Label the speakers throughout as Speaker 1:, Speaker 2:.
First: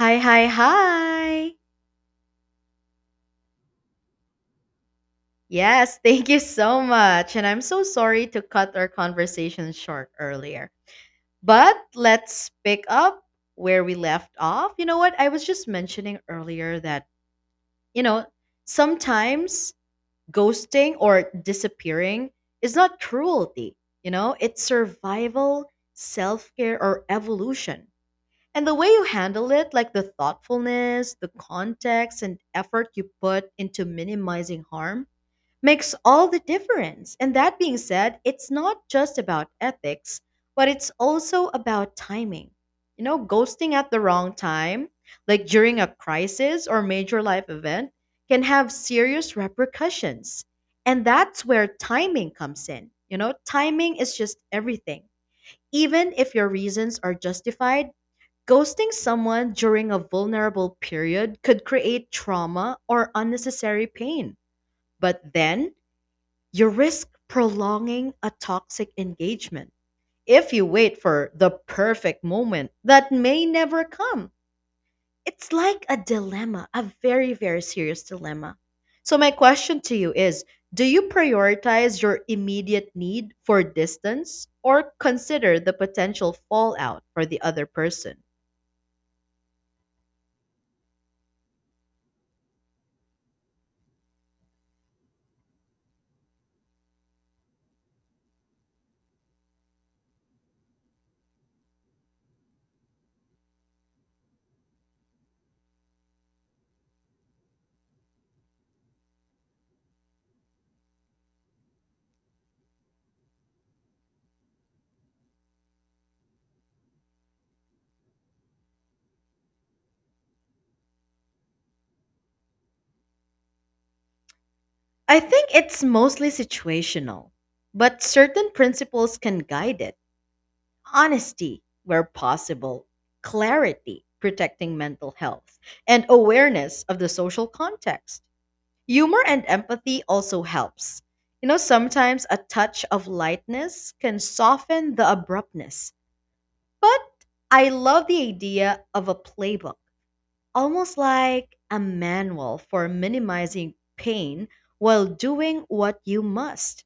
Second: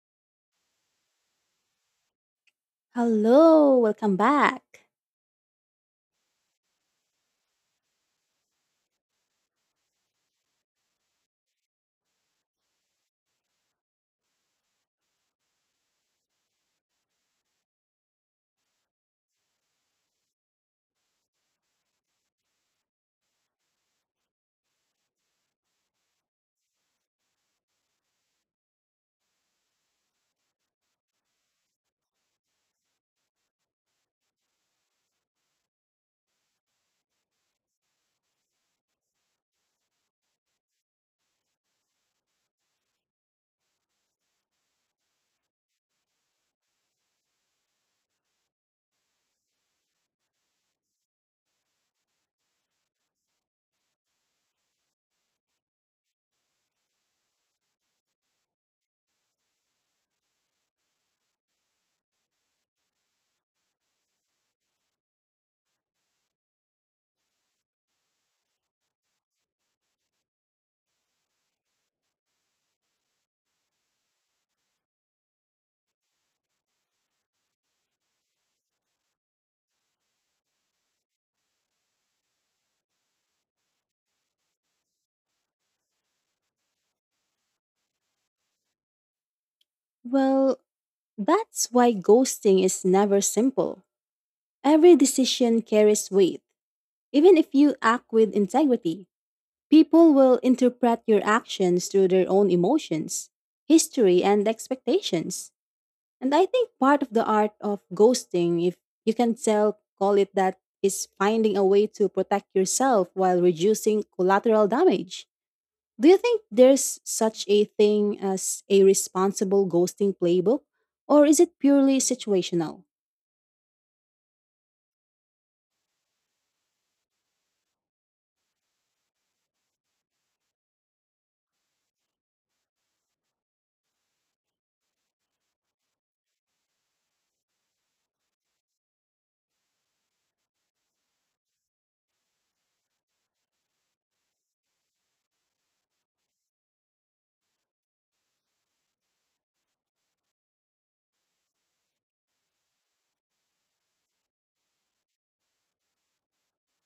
Speaker 1: Hi, hi, hi.
Speaker 2: Hello, welcome back.
Speaker 1: Yes, thank you so much. And I'm so sorry to cut our conversation short earlier. But let's pick up where we left off. You know what? I was just mentioning earlier that, you know, sometimes ghosting or disappearing is not cruelty, it's survival, self care, or evolution. And the way you handle it, like the thoughtfulness, the context, and effort you put into minimizing harm, makes all the difference. And that being said, it's not just about ethics, but it's also about timing. Ghosting at the wrong time, like during a crisis or major life event, can have serious repercussions. And that's where timing comes in. Timing is just everything. Even if your reasons are justified, ghosting someone during a vulnerable period could create trauma or unnecessary pain. But then, you risk prolonging a toxic engagement if you wait for the perfect moment that may never come. It's like a dilemma, a very, very serious dilemma. So, my question to you is, do you prioritize your immediate need for distance or consider the potential fallout for the other person?
Speaker 2: Well, that's why ghosting is never simple. Every decision carries weight. Even if you act with integrity, people will interpret your actions through their own emotions, history, and expectations. And I think part of the art of ghosting, if you can tell, call it that, is finding a way to protect yourself while reducing collateral damage. Do you think there's such a thing as a responsible ghosting playbook? Or is it purely situational?
Speaker 1: I think it's mostly situational, but certain principles can guide it. Honesty where possible, clarity, protecting mental health, and awareness of the social context. Humor and empathy also helps. Sometimes a touch of lightness can soften the abruptness. But I love the idea of a playbook, almost like a manual for minimizing pain while doing what you must.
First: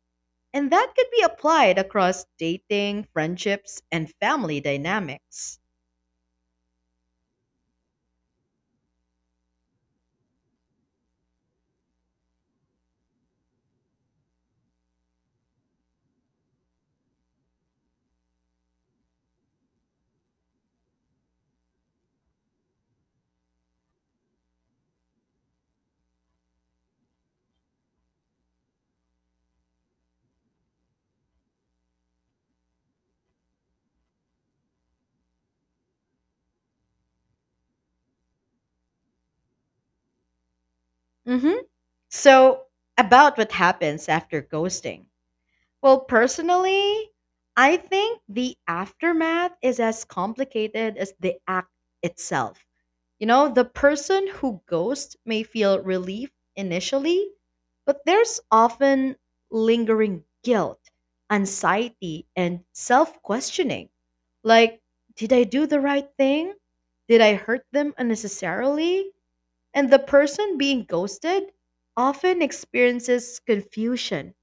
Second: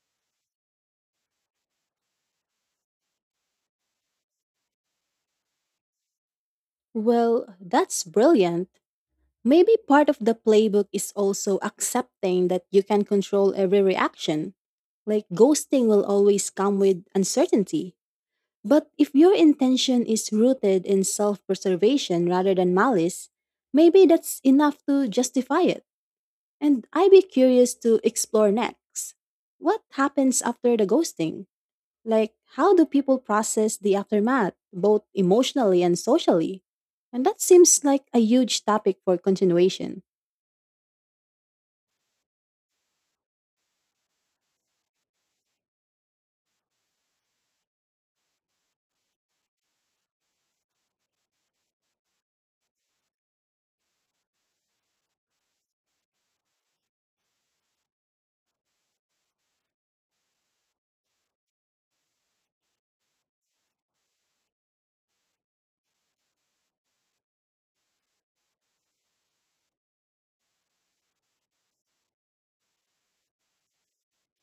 Speaker 1: And that could be applied across dating, friendships, and family dynamics.
Speaker 2: Well, that's brilliant. Maybe part of the playbook is also accepting that you can control every reaction. Like ghosting will always come with uncertainty. But if your intention is rooted in self preservation rather than malice, maybe that's enough to justify it. And I'd be curious to explore next. What happens after the ghosting? Like, how do people process the aftermath, both emotionally and socially? And that seems like a huge topic for continuation.
Speaker 1: hmm So, about what happens after ghosting. Well, personally, I think the aftermath is as complicated as the act itself. The person who ghosts may feel relief initially, but there's often lingering guilt, anxiety, and self questioning. Like, did I do the right thing? Did I hurt them unnecessarily? And the person being ghosted often experiences confusion,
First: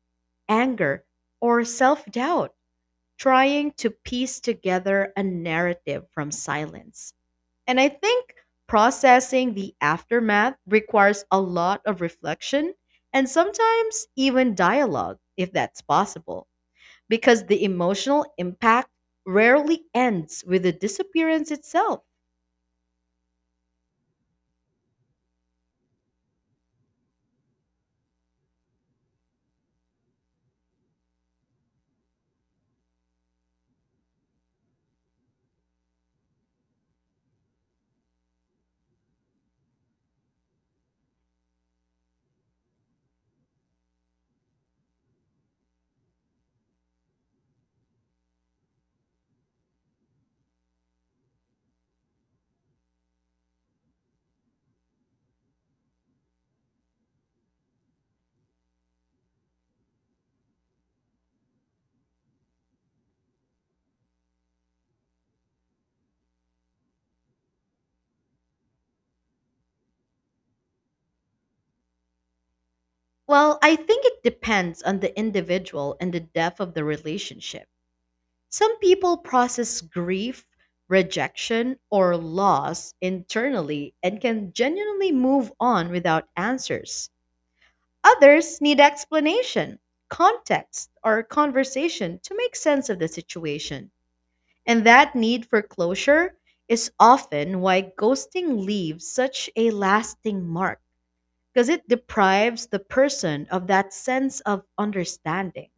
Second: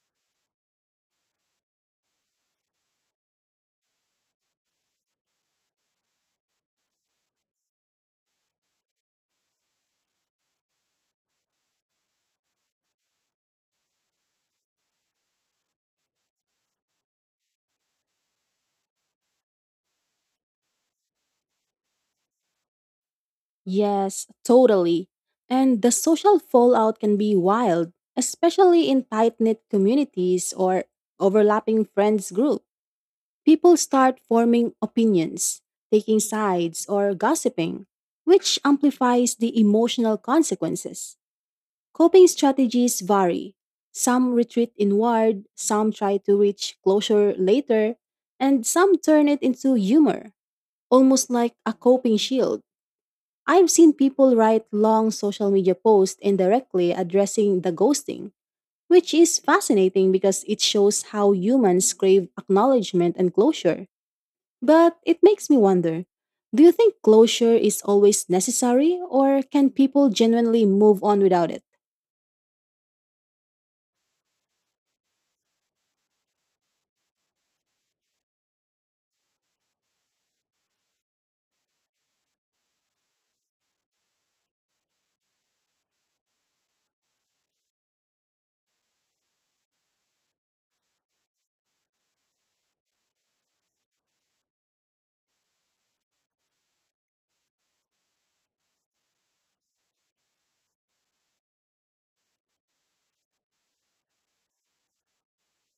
Speaker 1: anger, or self doubt, trying to piece together a narrative from silence. And I think processing the aftermath requires a lot of reflection and sometimes even dialogue, if that's possible, because the emotional impact rarely ends with the disappearance itself.
Speaker 2: Yes, totally. And the social fallout can be wild, especially in tight knit communities or overlapping friends groups. People start forming opinions, taking sides, or gossiping, which amplifies the emotional consequences. Coping strategies vary. Some retreat inward, some try to reach closure later, and some turn it into humor, almost like a coping shield. I've seen people write long social media posts indirectly addressing the ghosting, which is fascinating because it shows how humans crave acknowledgement and closure. But it makes me wonder, do you think closure is always necessary, or can people genuinely move on without it?
Speaker 1: Well, I think it depends on the individual and the depth of the relationship. Some people process grief, rejection, or loss internally and can genuinely move on without answers. Others need explanation, context, or conversation to make sense of the situation. And that need for closure is often why ghosting leaves such a lasting mark because it deprives the person of that sense of understanding.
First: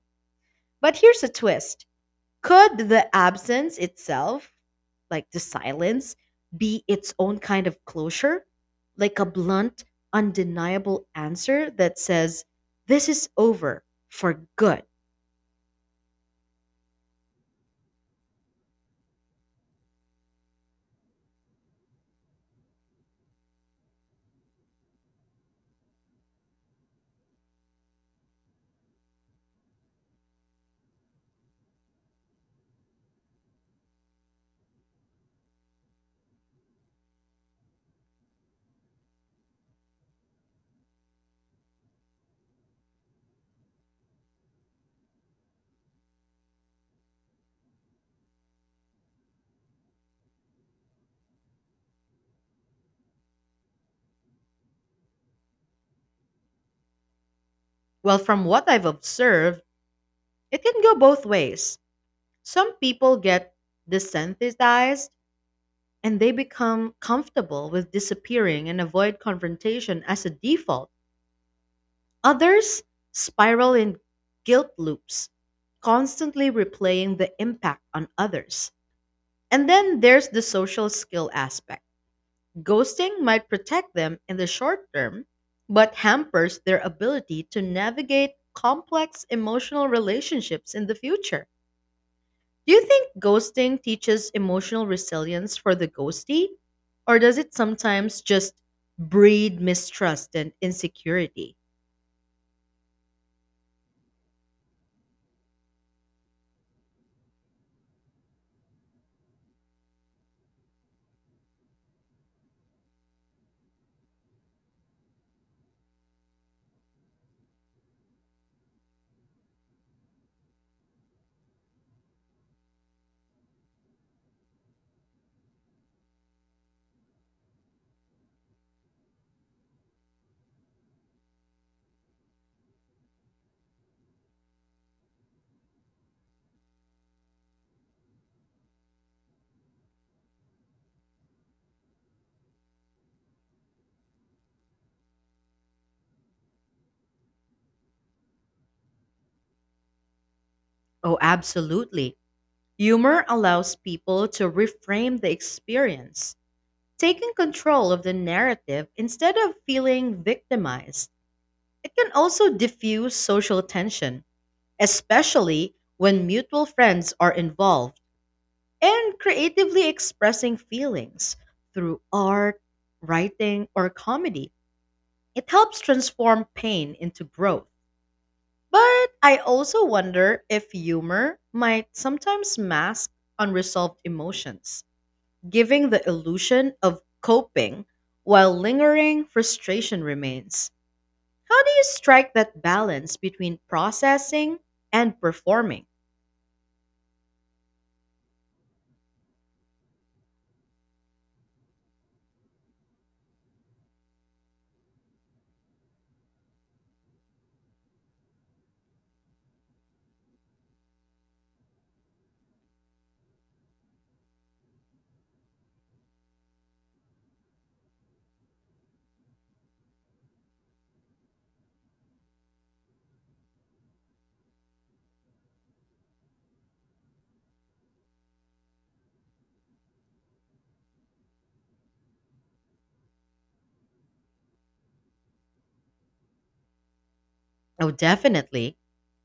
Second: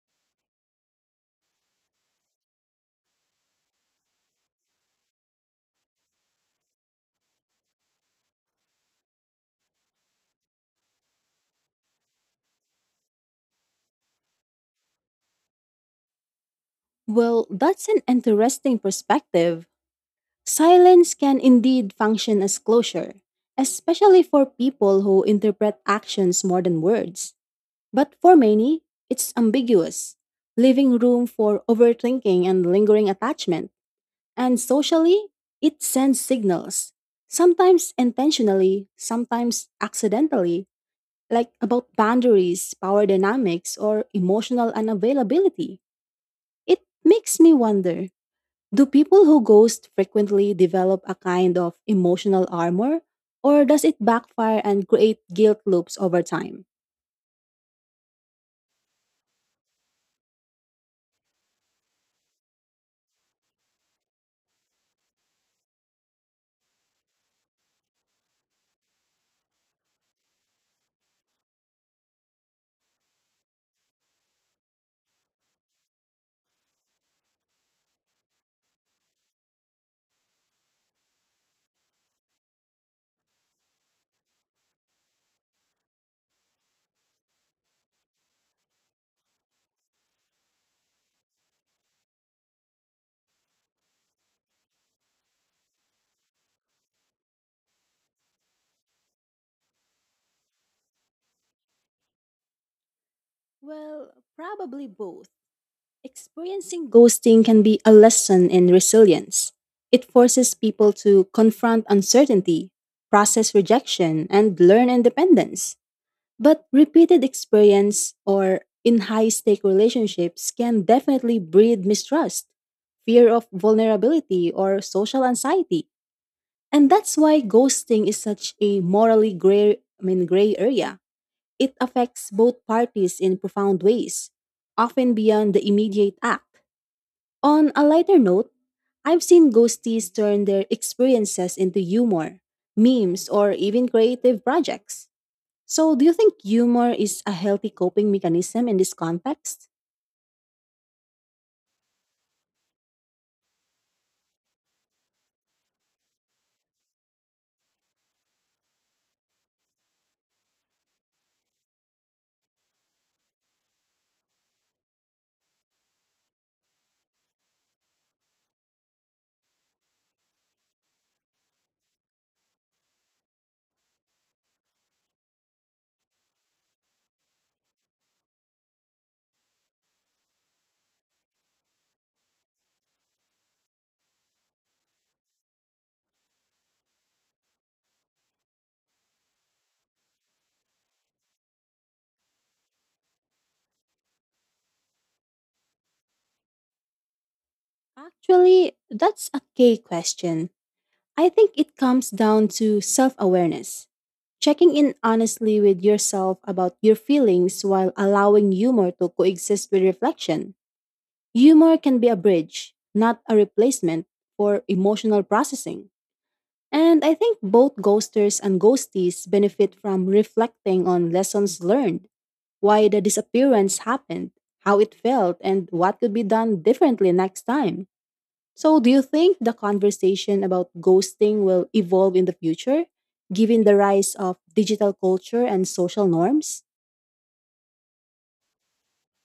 Speaker 1: But here's a twist, could the absence itself, like the silence, be its own kind of closure? Like a blunt, undeniable answer that says, this is over for good.
Speaker 2: Well, that's an interesting perspective. Silence can indeed function as closure, especially for people who interpret actions more than words. But for many, it's ambiguous, leaving room for overthinking and lingering attachment. And socially, it sends signals, sometimes intentionally, sometimes accidentally, like about boundaries, power dynamics, or emotional unavailability. It makes me wonder, do people who ghost frequently develop a kind of emotional armor, or does it backfire and create guilt loops over time?
Speaker 1: Well, from what I've observed, it can go both ways. Some people get desensitized and they become comfortable with disappearing and avoid confrontation as a default. Others spiral in guilt loops, constantly replaying the impact on others. And then there's the social skill aspect. Ghosting might protect them in the short term, but hampers their ability to navigate complex emotional relationships in the future. Do you think ghosting teaches emotional resilience for the ghostee? Or does it sometimes just breed mistrust and insecurity?
Speaker 2: Well, probably both. Experiencing ghosting can be a lesson in resilience. It forces people to confront uncertainty, process rejection, and learn independence. But repeated experience or in high stake relationships can definitely breed mistrust, fear of vulnerability, or social anxiety. And that's why ghosting is such a morally gray area. It affects both parties in profound ways, often beyond the immediate act. On a lighter note, I've seen ghosties turn their experiences into humor, memes, or even creative projects. So, do you think humor is a healthy coping mechanism in this context?
Speaker 1: Oh, absolutely. Humor allows people to reframe the experience, taking control of the narrative instead of feeling victimized. It can also diffuse social tension, especially when mutual friends are involved, and creatively expressing feelings through art, writing, or comedy. It helps transform pain into growth. But I also wonder if humor might sometimes mask unresolved emotions, giving the illusion of coping while lingering frustration remains. How do you strike that balance between processing and performing?
Speaker 2: Actually, that's a key question. I think it comes down to self awareness, checking in honestly with yourself about your feelings while allowing humor to coexist with reflection. Humor can be a bridge, not a replacement for emotional processing. And I think both ghosters and ghosties benefit from reflecting on lessons learned, why the disappearance happened, how it felt, and what could be done differently next time. So, do you think the conversation about ghosting will evolve in the future, given the rise of digital culture and social norms?
Speaker 1: Oh, definitely.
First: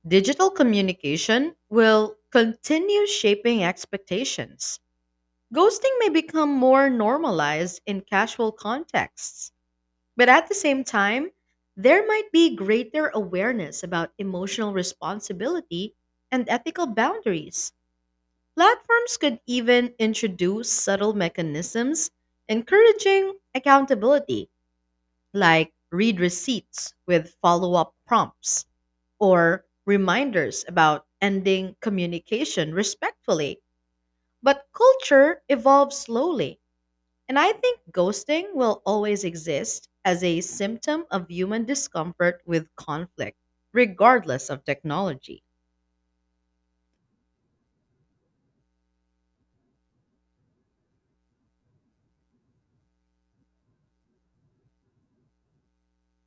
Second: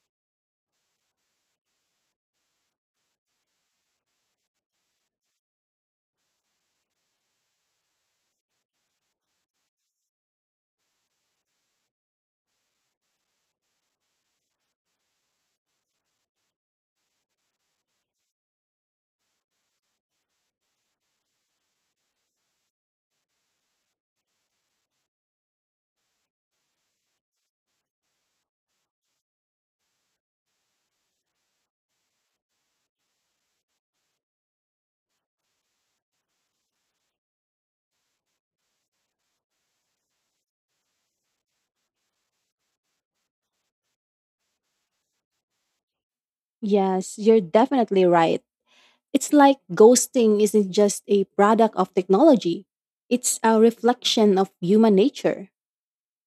Speaker 1: Digital communication will continue shaping expectations. Ghosting may become more normalized in casual contexts, but at the same time, there might be greater awareness about emotional responsibility and ethical boundaries. Platforms could even introduce subtle mechanisms encouraging accountability, like read receipts with follow up prompts or reminders about ending communication respectfully. But culture evolves slowly, and I think ghosting will always exist as a symptom of human discomfort with conflict, regardless of technology.
Speaker 2: Yes, you're definitely right. It's like ghosting isn't just a product of technology, it's a reflection of human nature.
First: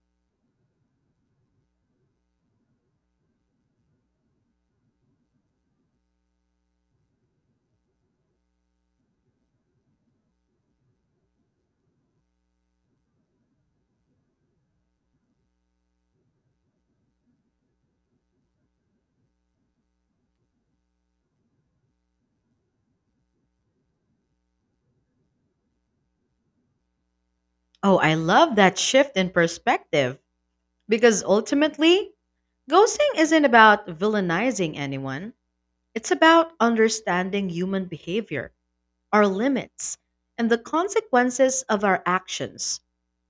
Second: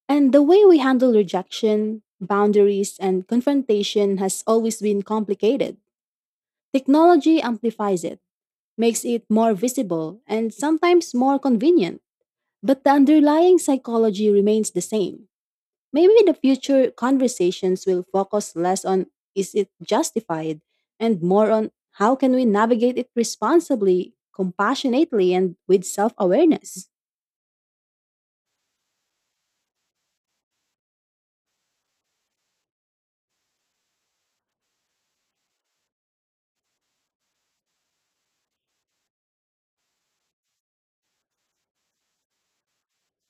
Speaker 2: And the way we handle rejection, boundaries, and confrontation has always been complicated. Technology amplifies it, makes it more visible, and sometimes more convenient. But the underlying psychology remains the same. Maybe the future conversations will focus less on "is it justified" and more on "how can we navigate it responsibly, compassionately, and with self awareness?"
Speaker 1: Oh, I love that shift in perspective. Because ultimately, ghosting isn't about villainizing anyone, it's about understanding human behavior, our limits, and the consequences of our actions.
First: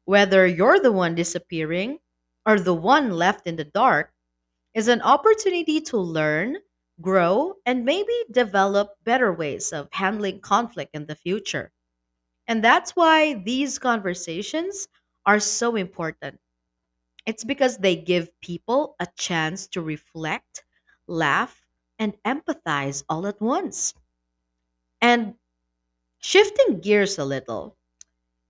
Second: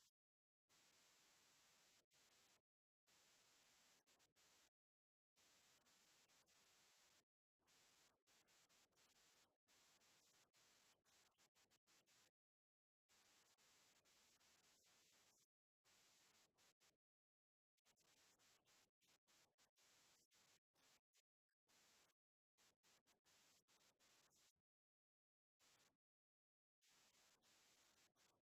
Speaker 1: Whether you're the one disappearing or the one left in the dark is an opportunity to learn, grow, and maybe develop better ways of handling conflict in the future. And that's why these conversations are so important, it's because they give people a chance to reflect, laugh, and empathize all at once. And shifting gears a little,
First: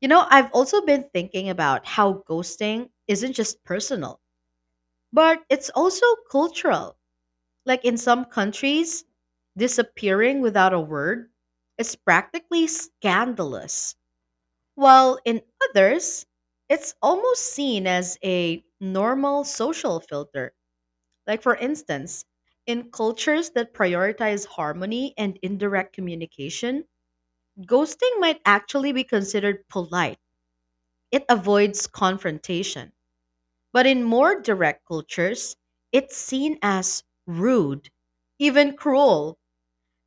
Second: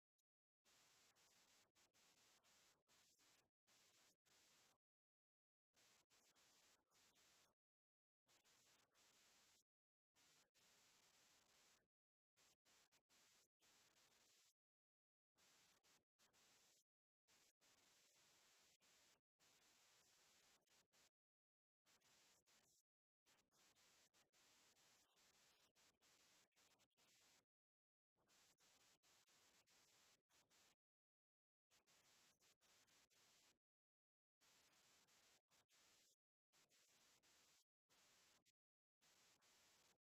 Speaker 1: I've also been thinking about how ghosting isn't just personal, but it's also cultural. Like in some countries, disappearing without a word is practically scandalous, while in others, it's almost seen as a normal social filter. Like, for instance, in cultures that prioritize harmony and indirect communication, ghosting might actually be considered polite. It avoids confrontation. But in more direct cultures, it's seen as rude, even cruel.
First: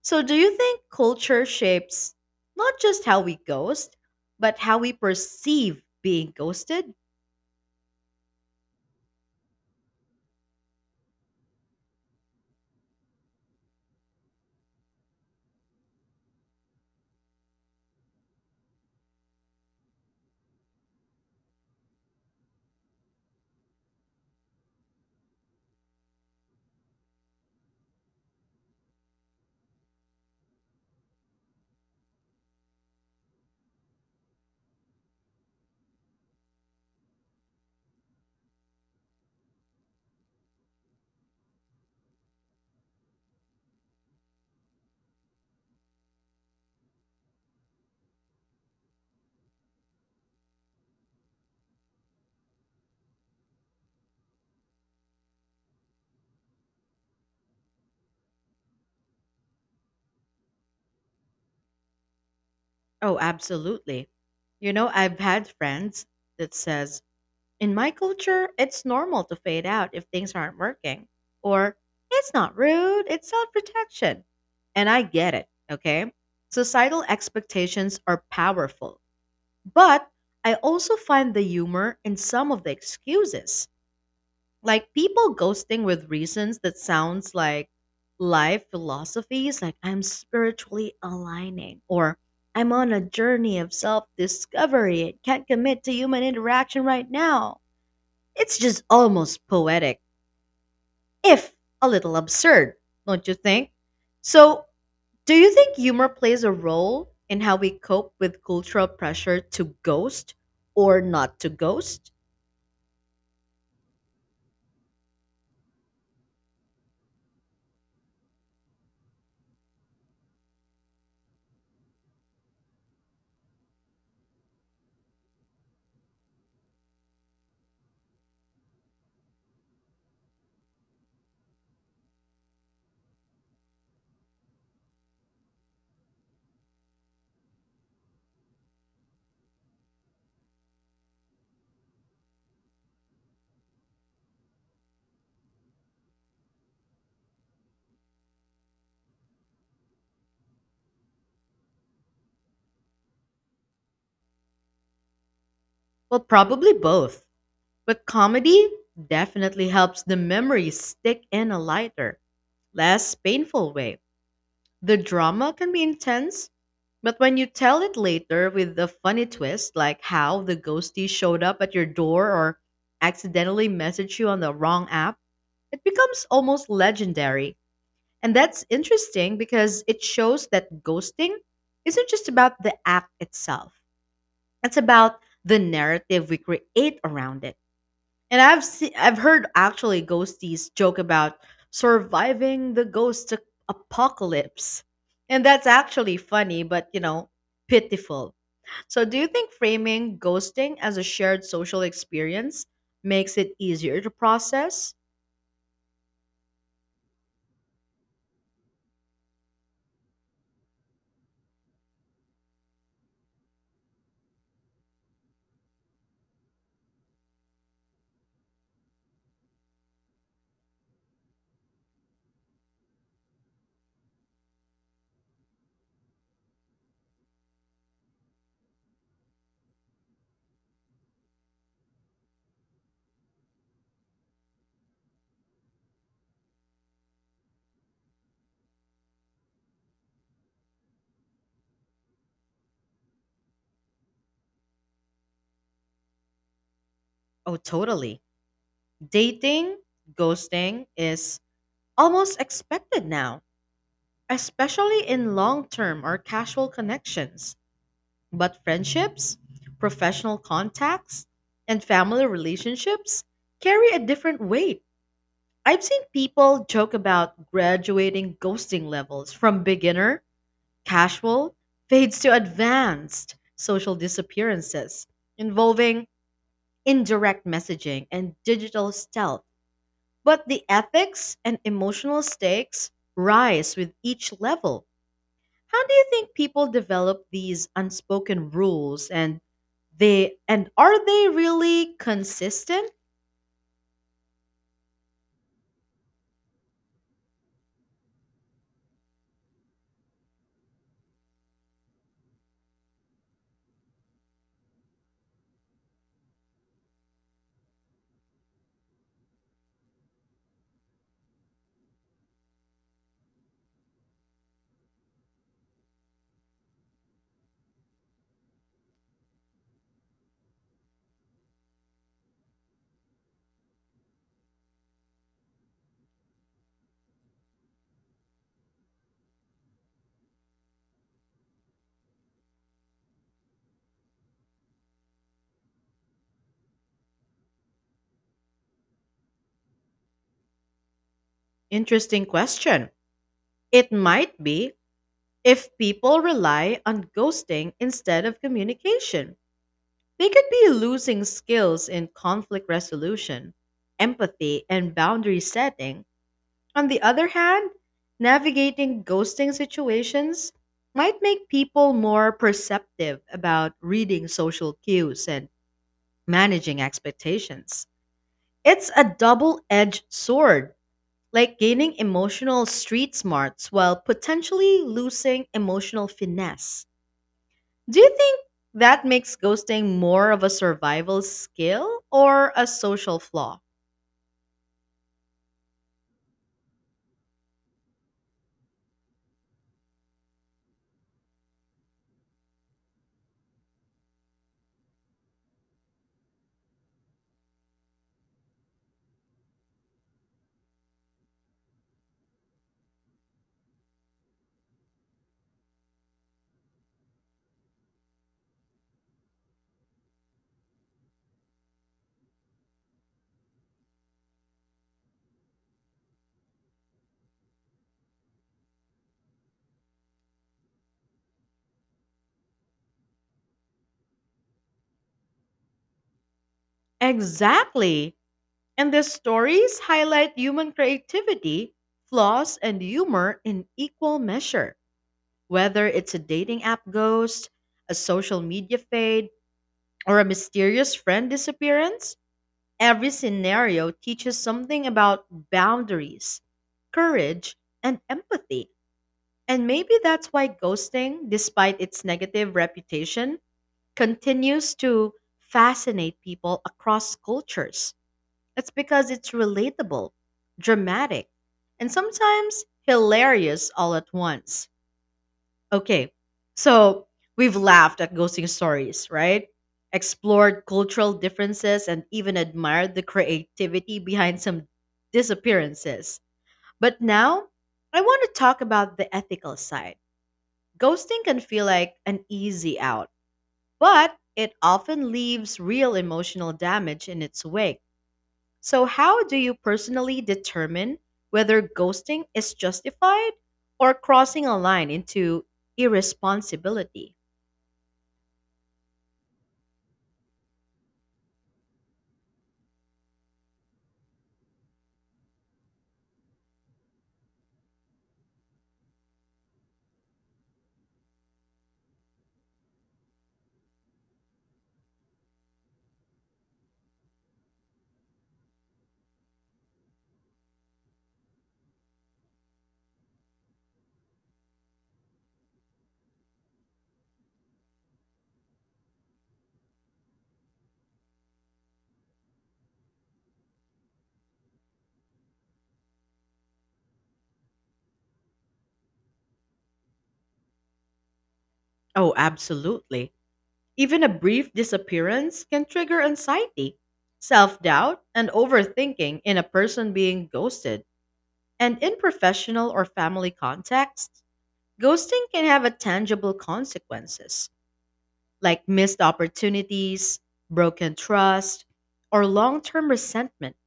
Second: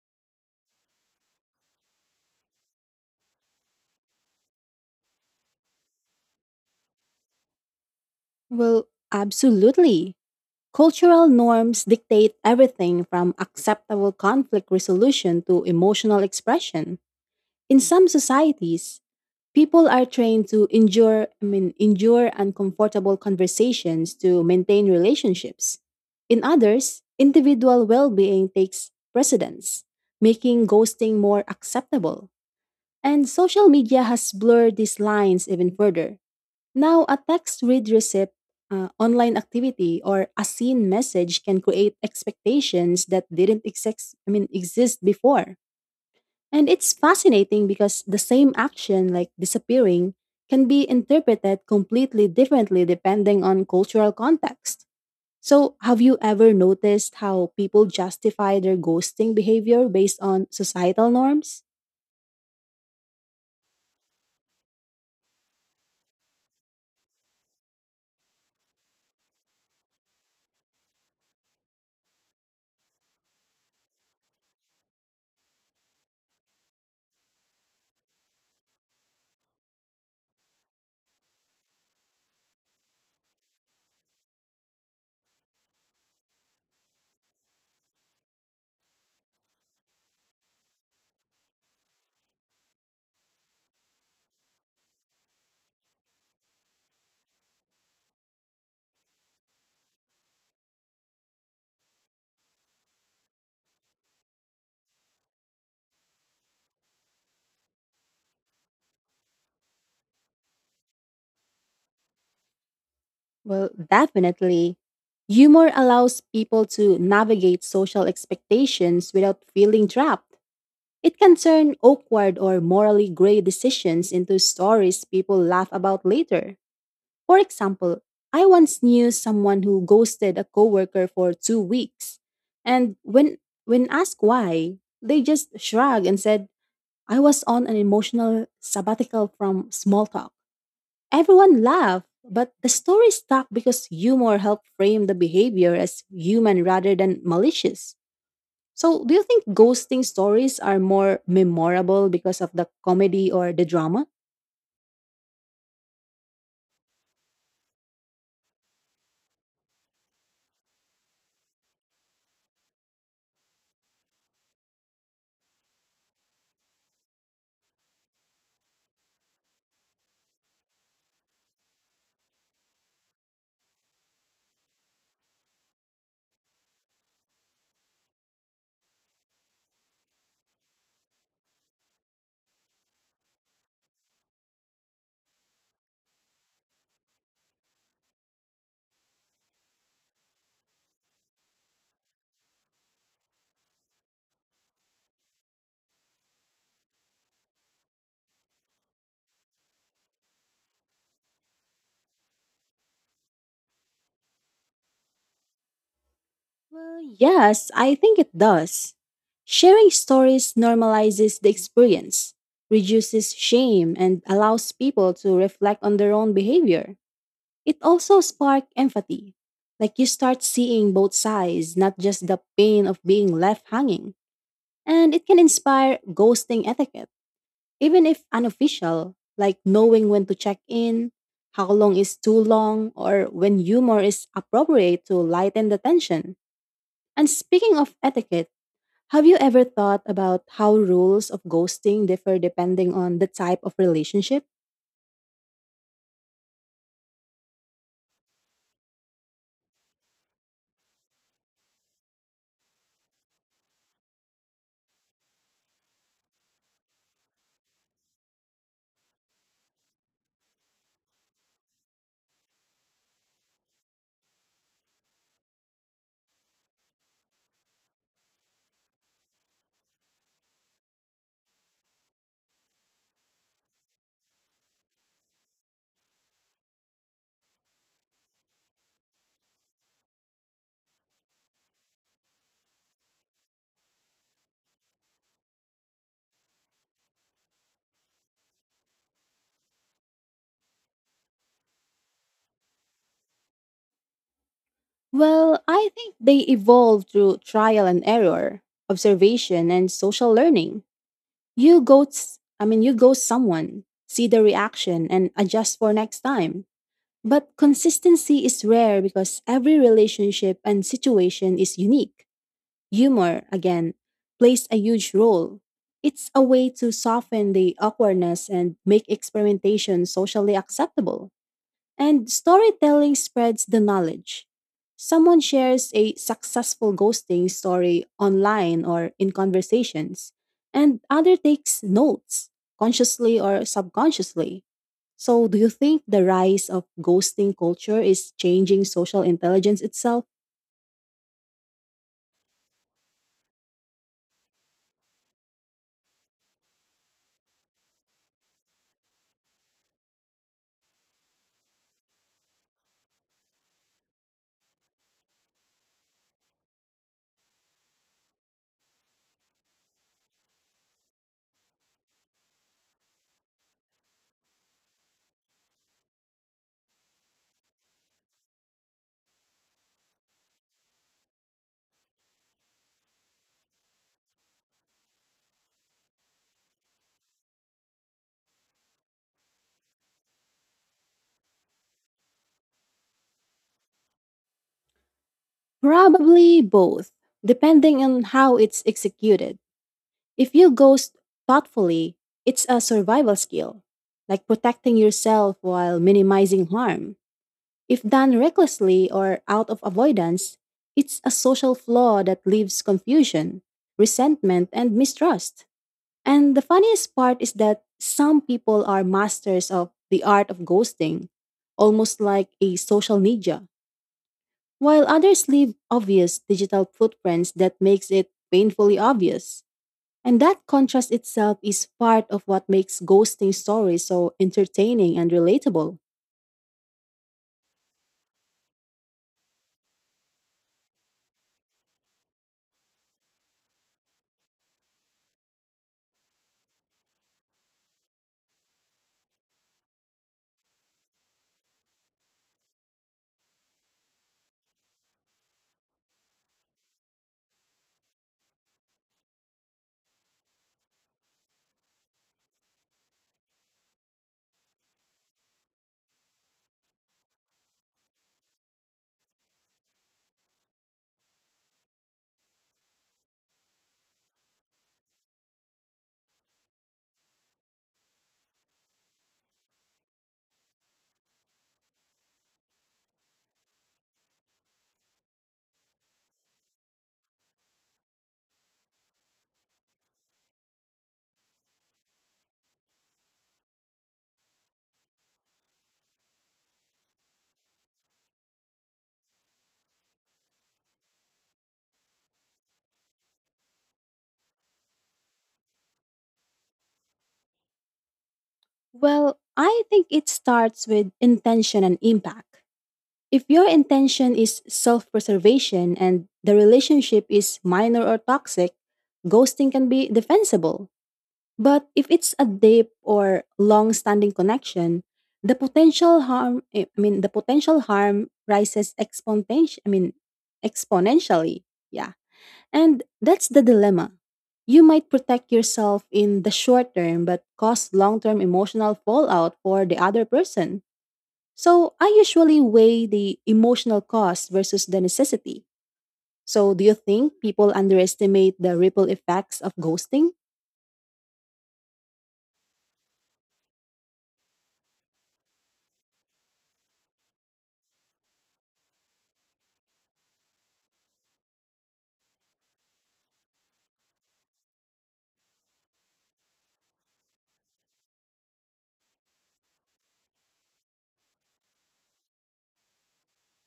Speaker 1: So, do you think culture shapes not just how we ghost, but how we perceive being ghosted?
Speaker 2: Well, absolutely. Cultural norms dictate everything from acceptable conflict resolution to emotional expression. In some societies, people are trained to endure uncomfortable conversations to maintain relationships. In others, individual well-being takes precedence, making ghosting more acceptable. And social media has blurred these lines even further. Now, a text read receipt, online activity, or a seen message can create expectations that didn't exist before. And it's fascinating because the same action, like disappearing, can be interpreted completely differently depending on cultural context. So, have you ever noticed how people justify their ghosting behavior based on societal norms?
Speaker 1: Oh, absolutely. I've had friends that says, in my culture, it's normal to fade out if things aren't working. Or, it's not rude, it's self protection. And I get it, okay? Societal expectations are powerful. But I also find the humor in some of the excuses. Like people ghosting with reasons that sounds like life philosophies, like I'm spiritually aligning, or I'm on a journey of self discovery and can't commit to human interaction right now, it's just almost poetic, if a little absurd, don't you think? So, do you think humor plays a role in how we cope with cultural pressure to ghost or not to ghost?
Speaker 2: Well, definitely. Humor allows people to navigate social expectations without feeling trapped. It can turn awkward or morally gray decisions into stories people laugh about later. For example, I once knew someone who ghosted a coworker for 2 weeks. And when asked why, they just shrugged and said, "I was on an emotional sabbatical from small talk." Everyone laughed, but the story stuck because humor helped frame the behavior as human rather than malicious. So, do you think ghosting stories are more memorable because of the comedy or the drama?
Speaker 1: Well, probably both. But comedy definitely helps the memory stick in a lighter, less painful way. The drama can be intense, but when you tell it later with a funny twist, like how the ghostie showed up at your door or accidentally messaged you on the wrong app, it becomes almost legendary. And that's interesting because it shows that ghosting isn't just about the act itself. It's about the narrative we create around it. And I've heard actually ghosties joke about surviving the ghost apocalypse. And that's actually funny, but pitiful. So, do you think framing ghosting as a shared social experience makes it easier to process?
Speaker 2: Well, yes, I think it does. Sharing stories normalizes the experience, reduces shame, and allows people to reflect on their own behavior. It also sparks empathy. Like you start seeing both sides, not just the pain of being left hanging. And it can inspire ghosting etiquette, even if unofficial, like knowing when to check in, how long is too long, or when humor is appropriate to lighten the tension. And speaking of etiquette, have you ever thought about how rules of ghosting differ depending on the type of relationship?
Speaker 1: Oh, totally. Dating, ghosting is almost expected now, especially in long term or casual connections. But friendships, professional contacts, and family relationships carry a different weight. I've seen people joke about graduating ghosting levels from beginner casual fades to advanced social disappearances involving indirect messaging and digital stealth. But the ethics and emotional stakes rise with each level. How do you think people develop these unspoken rules, and are they really consistent?
Speaker 2: Well, I think they evolve through trial and error, observation, and social learning. You ghost someone, see the reaction, and adjust for next time. But consistency is rare because every relationship and situation is unique. Humor, again, plays a huge role. It's a way to soften the awkwardness and make experimentation socially acceptable. And storytelling spreads the knowledge. Someone shares a successful ghosting story online or in conversations, and other takes notes, consciously or subconsciously. So, do you think the rise of ghosting culture is changing social intelligence itself?
Speaker 1: Interesting question. It might be if people rely on ghosting instead of communication. They could be losing skills in conflict resolution, empathy, and boundary setting. On the other hand, navigating ghosting situations might make people more perceptive about reading social cues and managing expectations. It's a double edged sword, like gaining emotional street smarts while potentially losing emotional finesse. Do you think that makes ghosting more of a survival skill or a social flaw?
Speaker 2: Probably both, depending on how it's executed. If you ghost thoughtfully, it's a survival skill, like protecting yourself while minimizing harm. If done recklessly or out of avoidance, it's a social flaw that leaves confusion, resentment, and mistrust. And the funniest part is that some people are masters of the art of ghosting, almost like a social ninja, while others leave obvious digital footprints that makes it painfully obvious. And that contrast itself is part of what makes ghosting stories so entertaining and relatable.
Speaker 1: Exactly. And the stories highlight human creativity, flaws, and humor in equal measure. Whether it's a dating app ghost, a social media fade, or a mysterious friend disappearance, every scenario teaches something about boundaries, courage, and empathy. And maybe that's why ghosting, despite its negative reputation, continues to fascinate people across cultures. It's because it's relatable, dramatic, and sometimes hilarious all at once. Okay, so we've laughed at ghosting stories, right? Explored cultural differences and even admired the creativity behind some disappearances. But now, I want to talk about the ethical side. Ghosting can feel like an easy out, but it often leaves real emotional damage in its wake. So, how do you personally determine whether ghosting is justified or crossing a line into irresponsibility?
Speaker 2: Well, I think it starts with intention and impact. If your intention is self preservation and the relationship is minor or toxic, ghosting can be defensible. But if it's a deep or long-standing connection, the potential harm rises exponentially I mean exponentially. Yeah. And that's the dilemma. You might protect yourself in the short term but cause long-term emotional fallout for the other person. So I usually weigh the emotional cost versus the necessity. So do you think people underestimate the ripple effects of ghosting?
Speaker 1: Oh, absolutely. Even a brief disappearance can trigger anxiety, self doubt, and overthinking in a person being ghosted. And in professional or family contexts, ghosting can have a tangible consequences, like missed opportunities, broken trust, or long-term resentment.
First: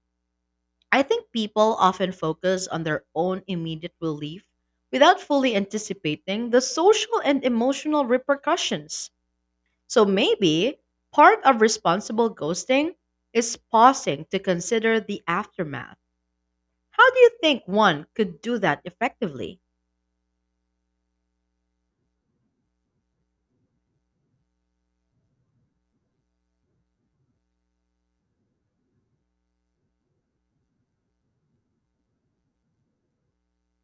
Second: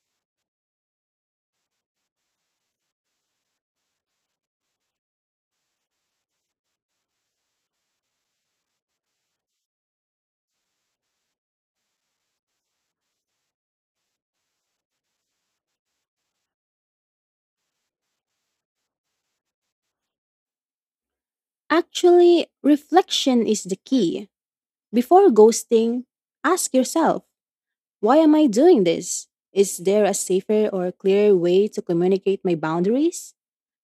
Speaker 1: I think people often focus on their own immediate relief without fully anticipating the social and emotional repercussions. So maybe part of responsible ghosting is pausing to consider the aftermath. How do you think one could do that effectively?
Speaker 2: Actually, reflection is the key. Before ghosting, ask yourself, why am I doing this? Is there a safer or clearer way to communicate my boundaries?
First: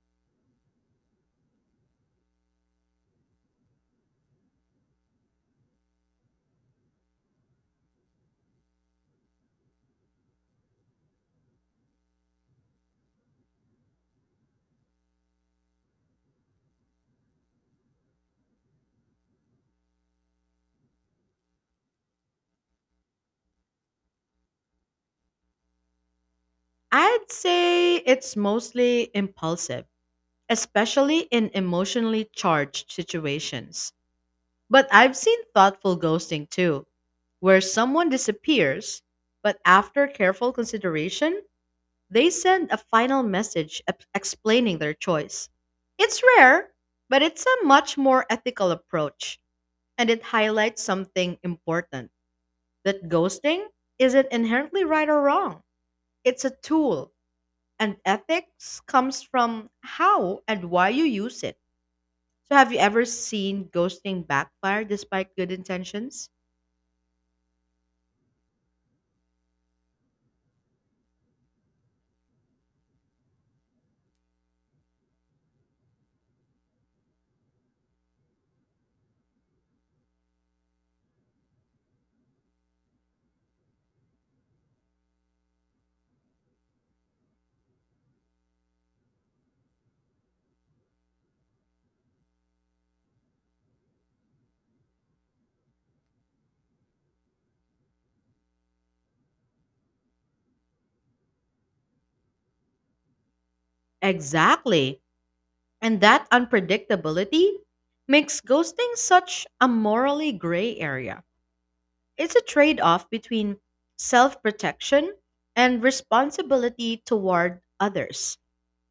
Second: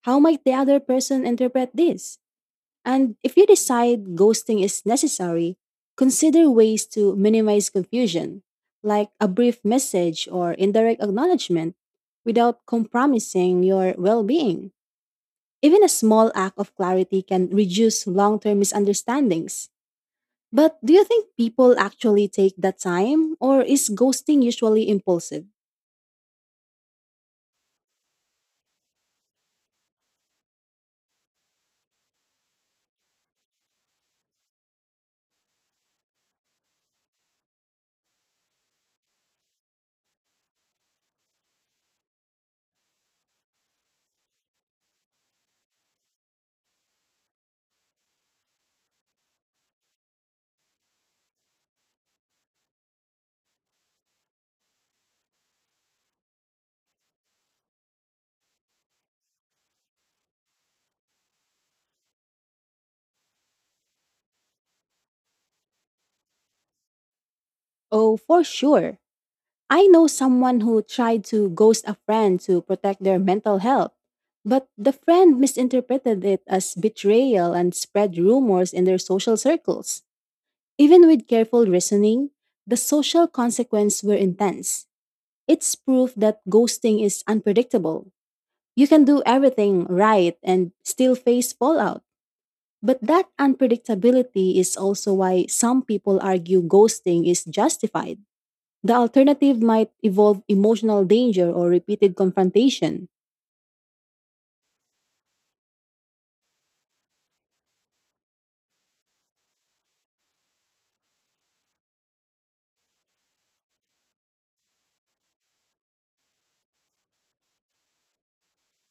Speaker 2: How might the other person interpret this? And if you decide ghosting is necessary, consider ways to minimize confusion, like a brief message or indirect acknowledgement, without compromising your well being. Even a small act of clarity can reduce long term misunderstandings. But do you think people actually take that time, or is ghosting usually impulsive?
Speaker 1: I'd say it's mostly impulsive, especially in emotionally charged situations. But I've seen thoughtful ghosting too, where someone disappears, but after careful consideration, they send a final message explaining their choice. It's rare, but it's a much more ethical approach, and it highlights something important, that ghosting isn't inherently right or wrong. It's a tool, and ethics comes from how and why you use it. So have you ever seen ghosting backfire despite good intentions?
Speaker 2: Oh, for sure. I know someone who tried to ghost a friend to protect their mental health, but the friend misinterpreted it as betrayal and spread rumors in their social circles. Even with careful reasoning, the social consequences were intense. It's proof that ghosting is unpredictable. You can do everything right and still face fallout. But that unpredictability is also why some people argue ghosting is justified. The alternative might involve emotional danger or repeated confrontation.
Speaker 1: Exactly. And that unpredictability makes ghosting such a morally gray area. It's a trade off between self protection and responsibility toward others.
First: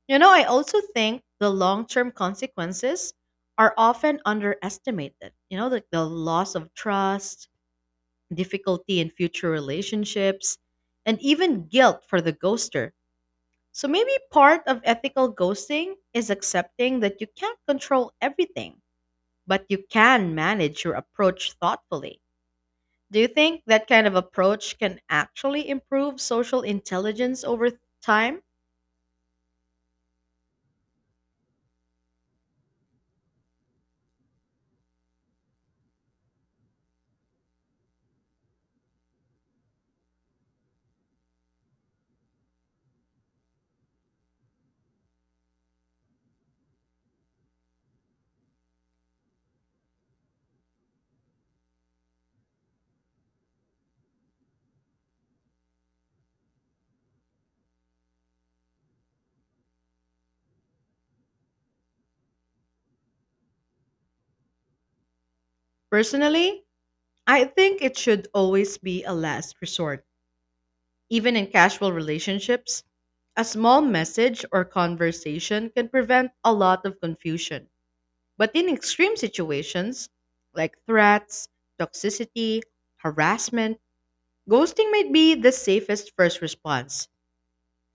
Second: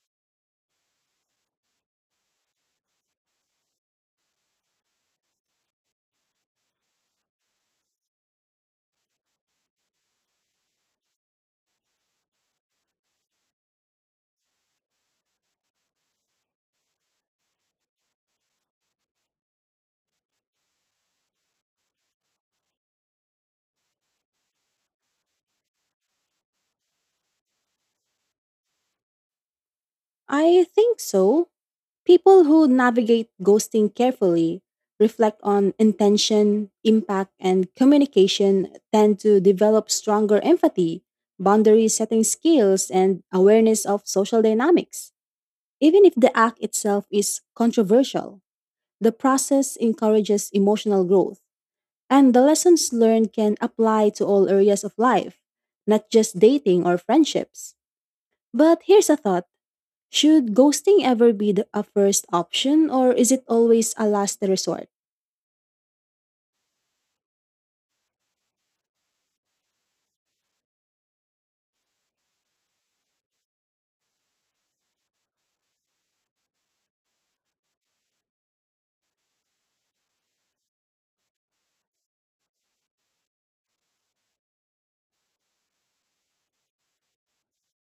Speaker 1: I also think the long term consequences are often underestimated. Like the loss of trust, difficulty in future relationships, and even guilt for the ghoster. So maybe part of ethical ghosting is accepting that you can't control everything, but you can manage your approach thoughtfully. Do you think that kind of approach can actually improve social intelligence over time?
Speaker 2: I think so. People who navigate ghosting carefully, reflect on intention, impact, and communication tend to develop stronger empathy, boundary setting skills, and awareness of social dynamics. Even if the act itself is controversial, the process encourages emotional growth, and the lessons learned can apply to all areas of life, not just dating or friendships. But here's a thought, should ghosting ever be a first option, or is it always a last resort?
Speaker 1: Personally, I think it should always be a last resort. Even in casual relationships, a small message or conversation can prevent a lot of confusion. But in extreme situations, like threats, toxicity, harassment, ghosting might be the safest first response.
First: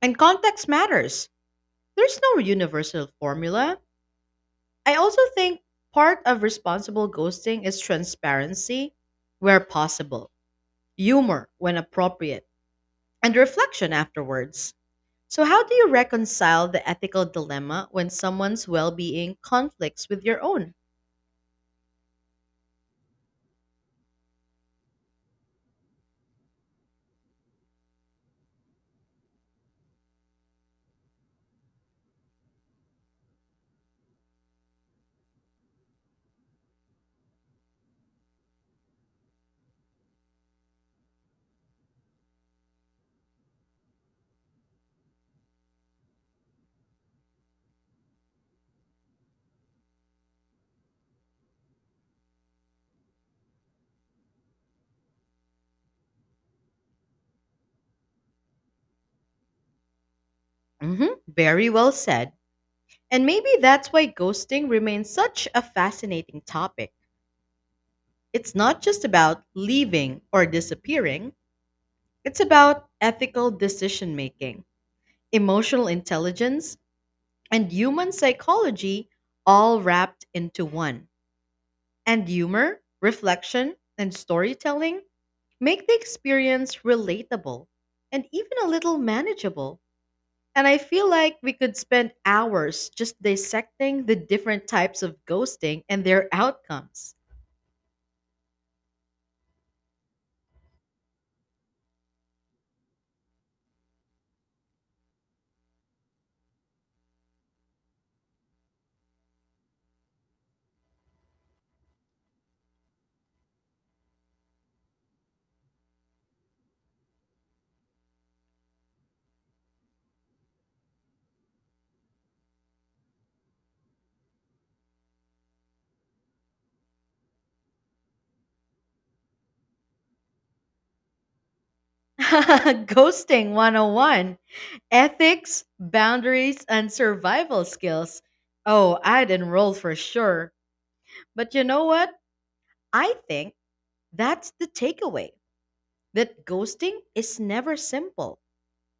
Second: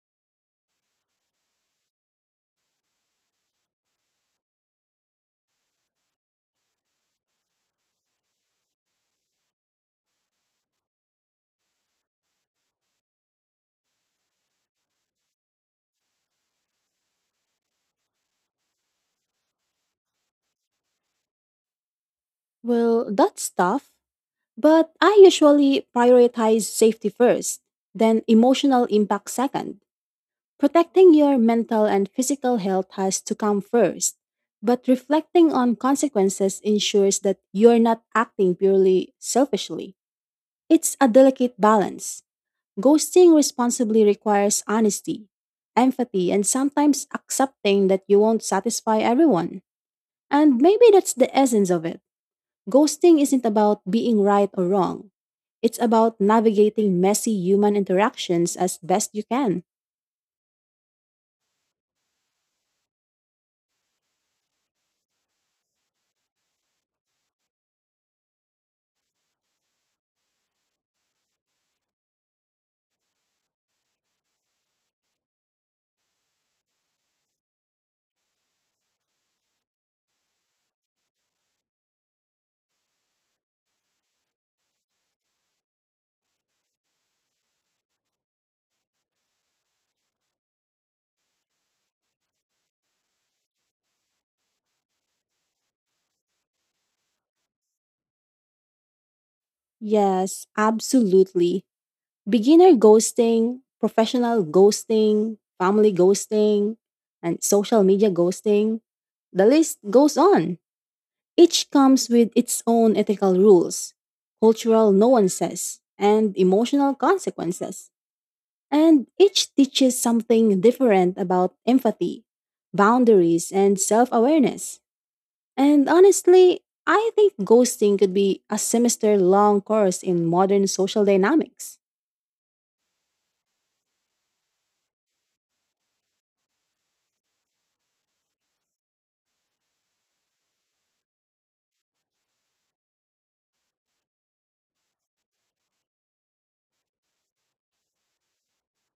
Speaker 1: And context matters. There's no universal formula. I also think part of responsible ghosting is transparency where possible, humor when appropriate, and reflection afterwards. So, how do you reconcile the ethical dilemma when someone's well being conflicts with your own?
Speaker 2: Well, that's tough, but I usually prioritize safety first, then emotional impact second. Protecting your mental and physical health has to come first, but reflecting on consequences ensures that you're not acting purely selfishly. It's a delicate balance. Ghosting responsibly requires honesty, empathy, and sometimes accepting that you won't satisfy everyone. And maybe that's the essence of it. Ghosting isn't about being right or wrong. It's about navigating messy human interactions as best you can.
Speaker 1: Very well said. And maybe that's why ghosting remains such a fascinating topic. It's not just about leaving or disappearing, it's about ethical decision making, emotional intelligence, and human psychology all wrapped into one. And humor, reflection, and storytelling make the experience relatable and even a little manageable. And I feel like we could spend hours just dissecting the different types of ghosting and their outcomes.
Speaker 2: Yes, absolutely. Beginner ghosting, professional ghosting, family ghosting, and social media ghosting. The list goes on. Each comes with its own ethical rules, cultural nuances, and emotional consequences. And each teaches something different about empathy, boundaries, and self awareness. And honestly, I think ghosting could be a semester long course in modern social dynamics.
Speaker 1: Ghosting 101, ethics, boundaries, and survival skills. Oh, I'd enroll for sure. But you know what? I think that's the takeaway, that ghosting is never simple,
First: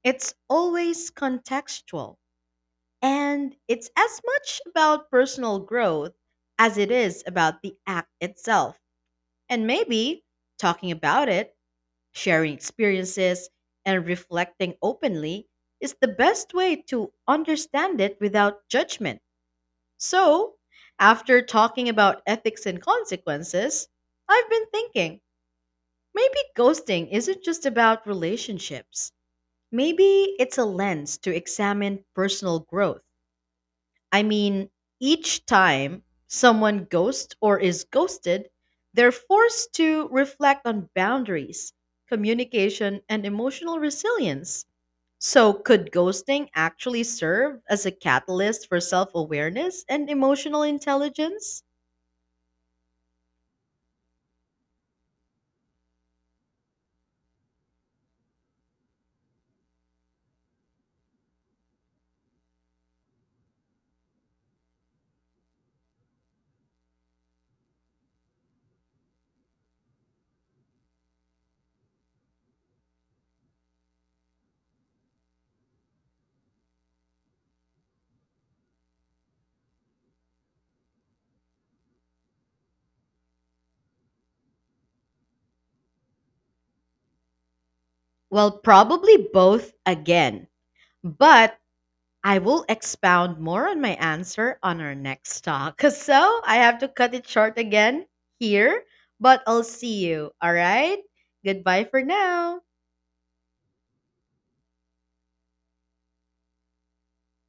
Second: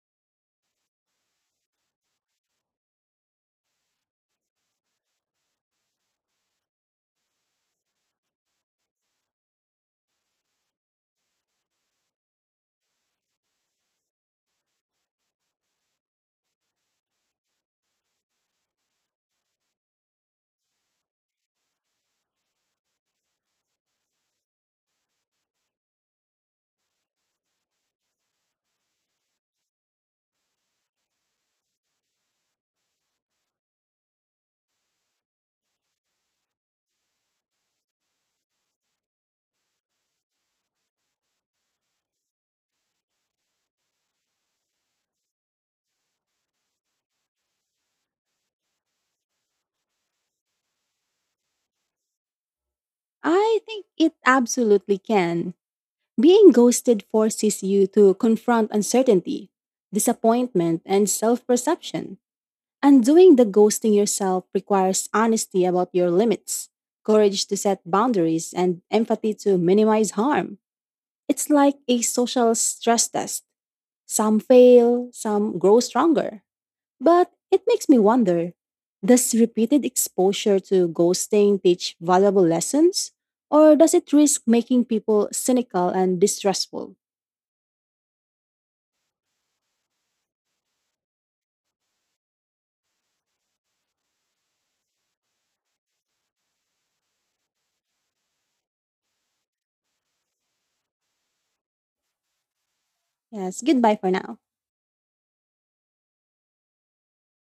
Speaker 1: it's always contextual. And it's as much about personal growth as it is about the act itself. And maybe talking about it, sharing experiences, and reflecting openly is the best way to understand it without judgment. So, after talking about ethics and consequences, I've been thinking maybe ghosting isn't just about relationships. Maybe it's a lens to examine personal growth. I mean, each time someone ghosts or is ghosted, they're forced to reflect on boundaries, communication, and emotional resilience. So, could ghosting actually serve as a catalyst for self awareness and emotional intelligence?
Speaker 2: I think it absolutely can. Being ghosted forces you to confront uncertainty, disappointment, and self perception. And doing the ghosting yourself requires honesty about your limits, courage to set boundaries, and empathy to minimize harm. It's like a social stress test. Some fail, some grow stronger. But it makes me wonder, does repeated exposure to ghosting teach valuable lessons? Or does it risk making people cynical and distrustful?
Speaker 1: Well, probably both again. But I will expound more on my answer on our next talk. So I have to cut it short again here, but I'll see you. All right. Goodbye for now.
Speaker 2: Yes, goodbye for now.